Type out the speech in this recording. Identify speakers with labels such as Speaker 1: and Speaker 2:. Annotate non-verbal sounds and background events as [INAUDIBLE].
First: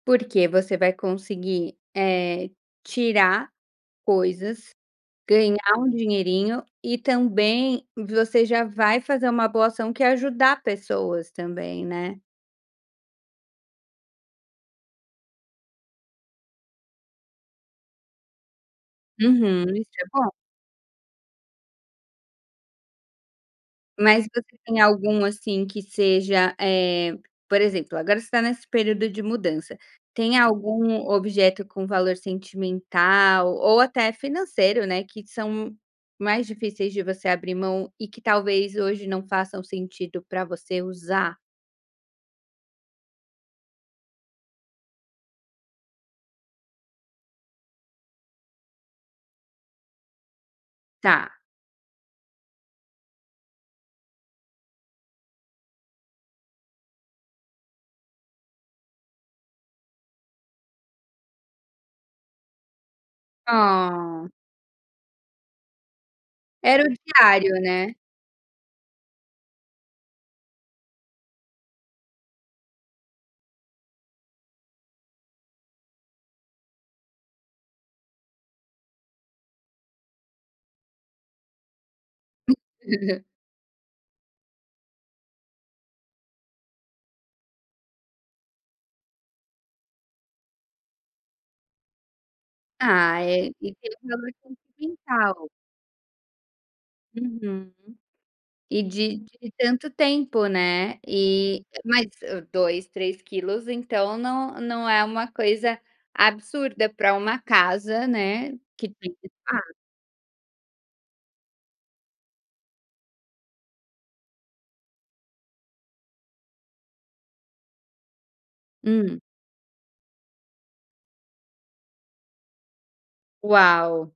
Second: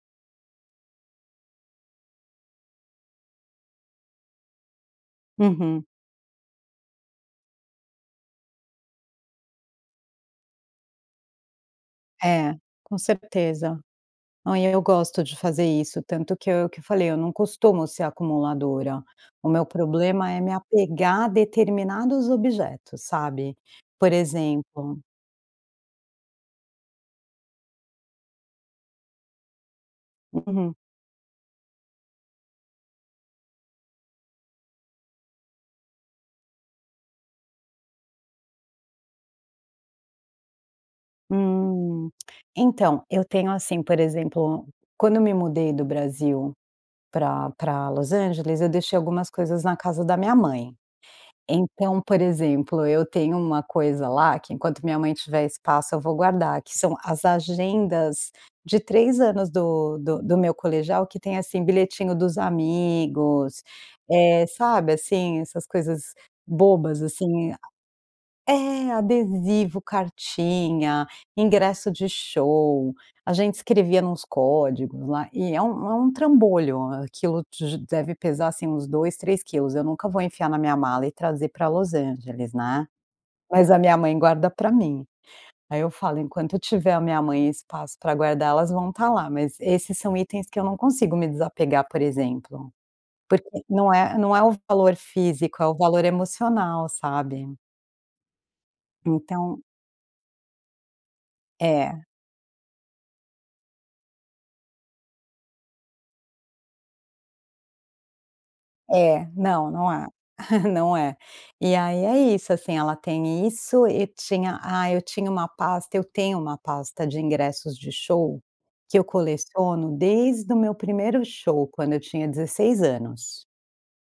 Speaker 1: Porque você vai conseguir, eh, tirar coisas, ganhar
Speaker 2: Uhum.
Speaker 1: um dinheirinho e também você já vai fazer uma boa ação que é ajudar pessoas também, né.
Speaker 2: É, com certeza. Não e eu gosto de fazer isso, tanto que eu que eu falei, eu não costumo ser acumuladora, o
Speaker 1: Uhum,
Speaker 2: meu
Speaker 1: isso é
Speaker 2: problema
Speaker 1: bom.
Speaker 2: é me apegar a determinados objetos, sabe? Por
Speaker 1: Mas você tem
Speaker 2: exemplo
Speaker 1: algum, assim, que seja eh, por exemplo, agora você está nesse período de mudança, tem
Speaker 2: Uhum.
Speaker 1: algum objeto com valor sentimental ou até financeiro, né, que são mais difíceis de você abrir mão e que talvez hoje não façam sentido para você usar?
Speaker 2: Hum, [CLICKS TONGUE] então, eu tenho, assim, por exemplo, quando eu me mudei do Brasil pra pra Los Angeles eu deixei algumas coisas na casa da minha mãe.
Speaker 1: Tá.
Speaker 2: Então, por exemplo, eu tenho uma coisa lá que enquanto minha mãe tiver espaço eu vou guardar que são as agendas, de 3 anos do do do meu colegial que tem, assim, bilhetinho dos amigos,
Speaker 1: Oh.
Speaker 2: eh, sabe, assim, essas coisas
Speaker 1: Era o
Speaker 2: bobas assim,
Speaker 1: diário,
Speaker 2: eh,
Speaker 1: né.
Speaker 2: a é, adesivo, cartinha, ingresso de show, a gente escrevia nos códigos lá e é um é um trambolho, aquilo de deve pesar, assim, uns 2, 3 quilos, eu nunca vou enfiar na minha mala e trazer para Los Angeles, né.
Speaker 1: [CHUCKLES]
Speaker 2: Mas a minha mãe guarda para mim. Aí eu falo, enquanto tiver na minha mãe espaço para guardar elas vão estar lá, mas esses são itens que eu não consigo me desapegar por exemplo.
Speaker 1: Ah é.
Speaker 2: Porque
Speaker 1: E
Speaker 2: não é não é o
Speaker 1: [UNINTELLIGIBLE] de
Speaker 2: valor
Speaker 1: quintal.
Speaker 2: físico, é o valor emocional, sabe.
Speaker 1: Uhum. E de de
Speaker 2: Então
Speaker 1: tanto tempo, né, e
Speaker 2: É.
Speaker 1: mas o 2, 3 quilos, então não não é uma coisa absurda para uma casa né, que tem
Speaker 2: É. Não,
Speaker 1: [UNINTELLIGIBLE]
Speaker 2: não é. [CHUCKLES] Não é. E aí é isso, assim, ela tem isso e tinha, ah, eu tinha uma pasta eu tenho uma pasta de ingressos de show, que eu
Speaker 1: Hum.
Speaker 2: coleciono desde o meu 1º show quando eu tinha 16 anos.
Speaker 1: Uau!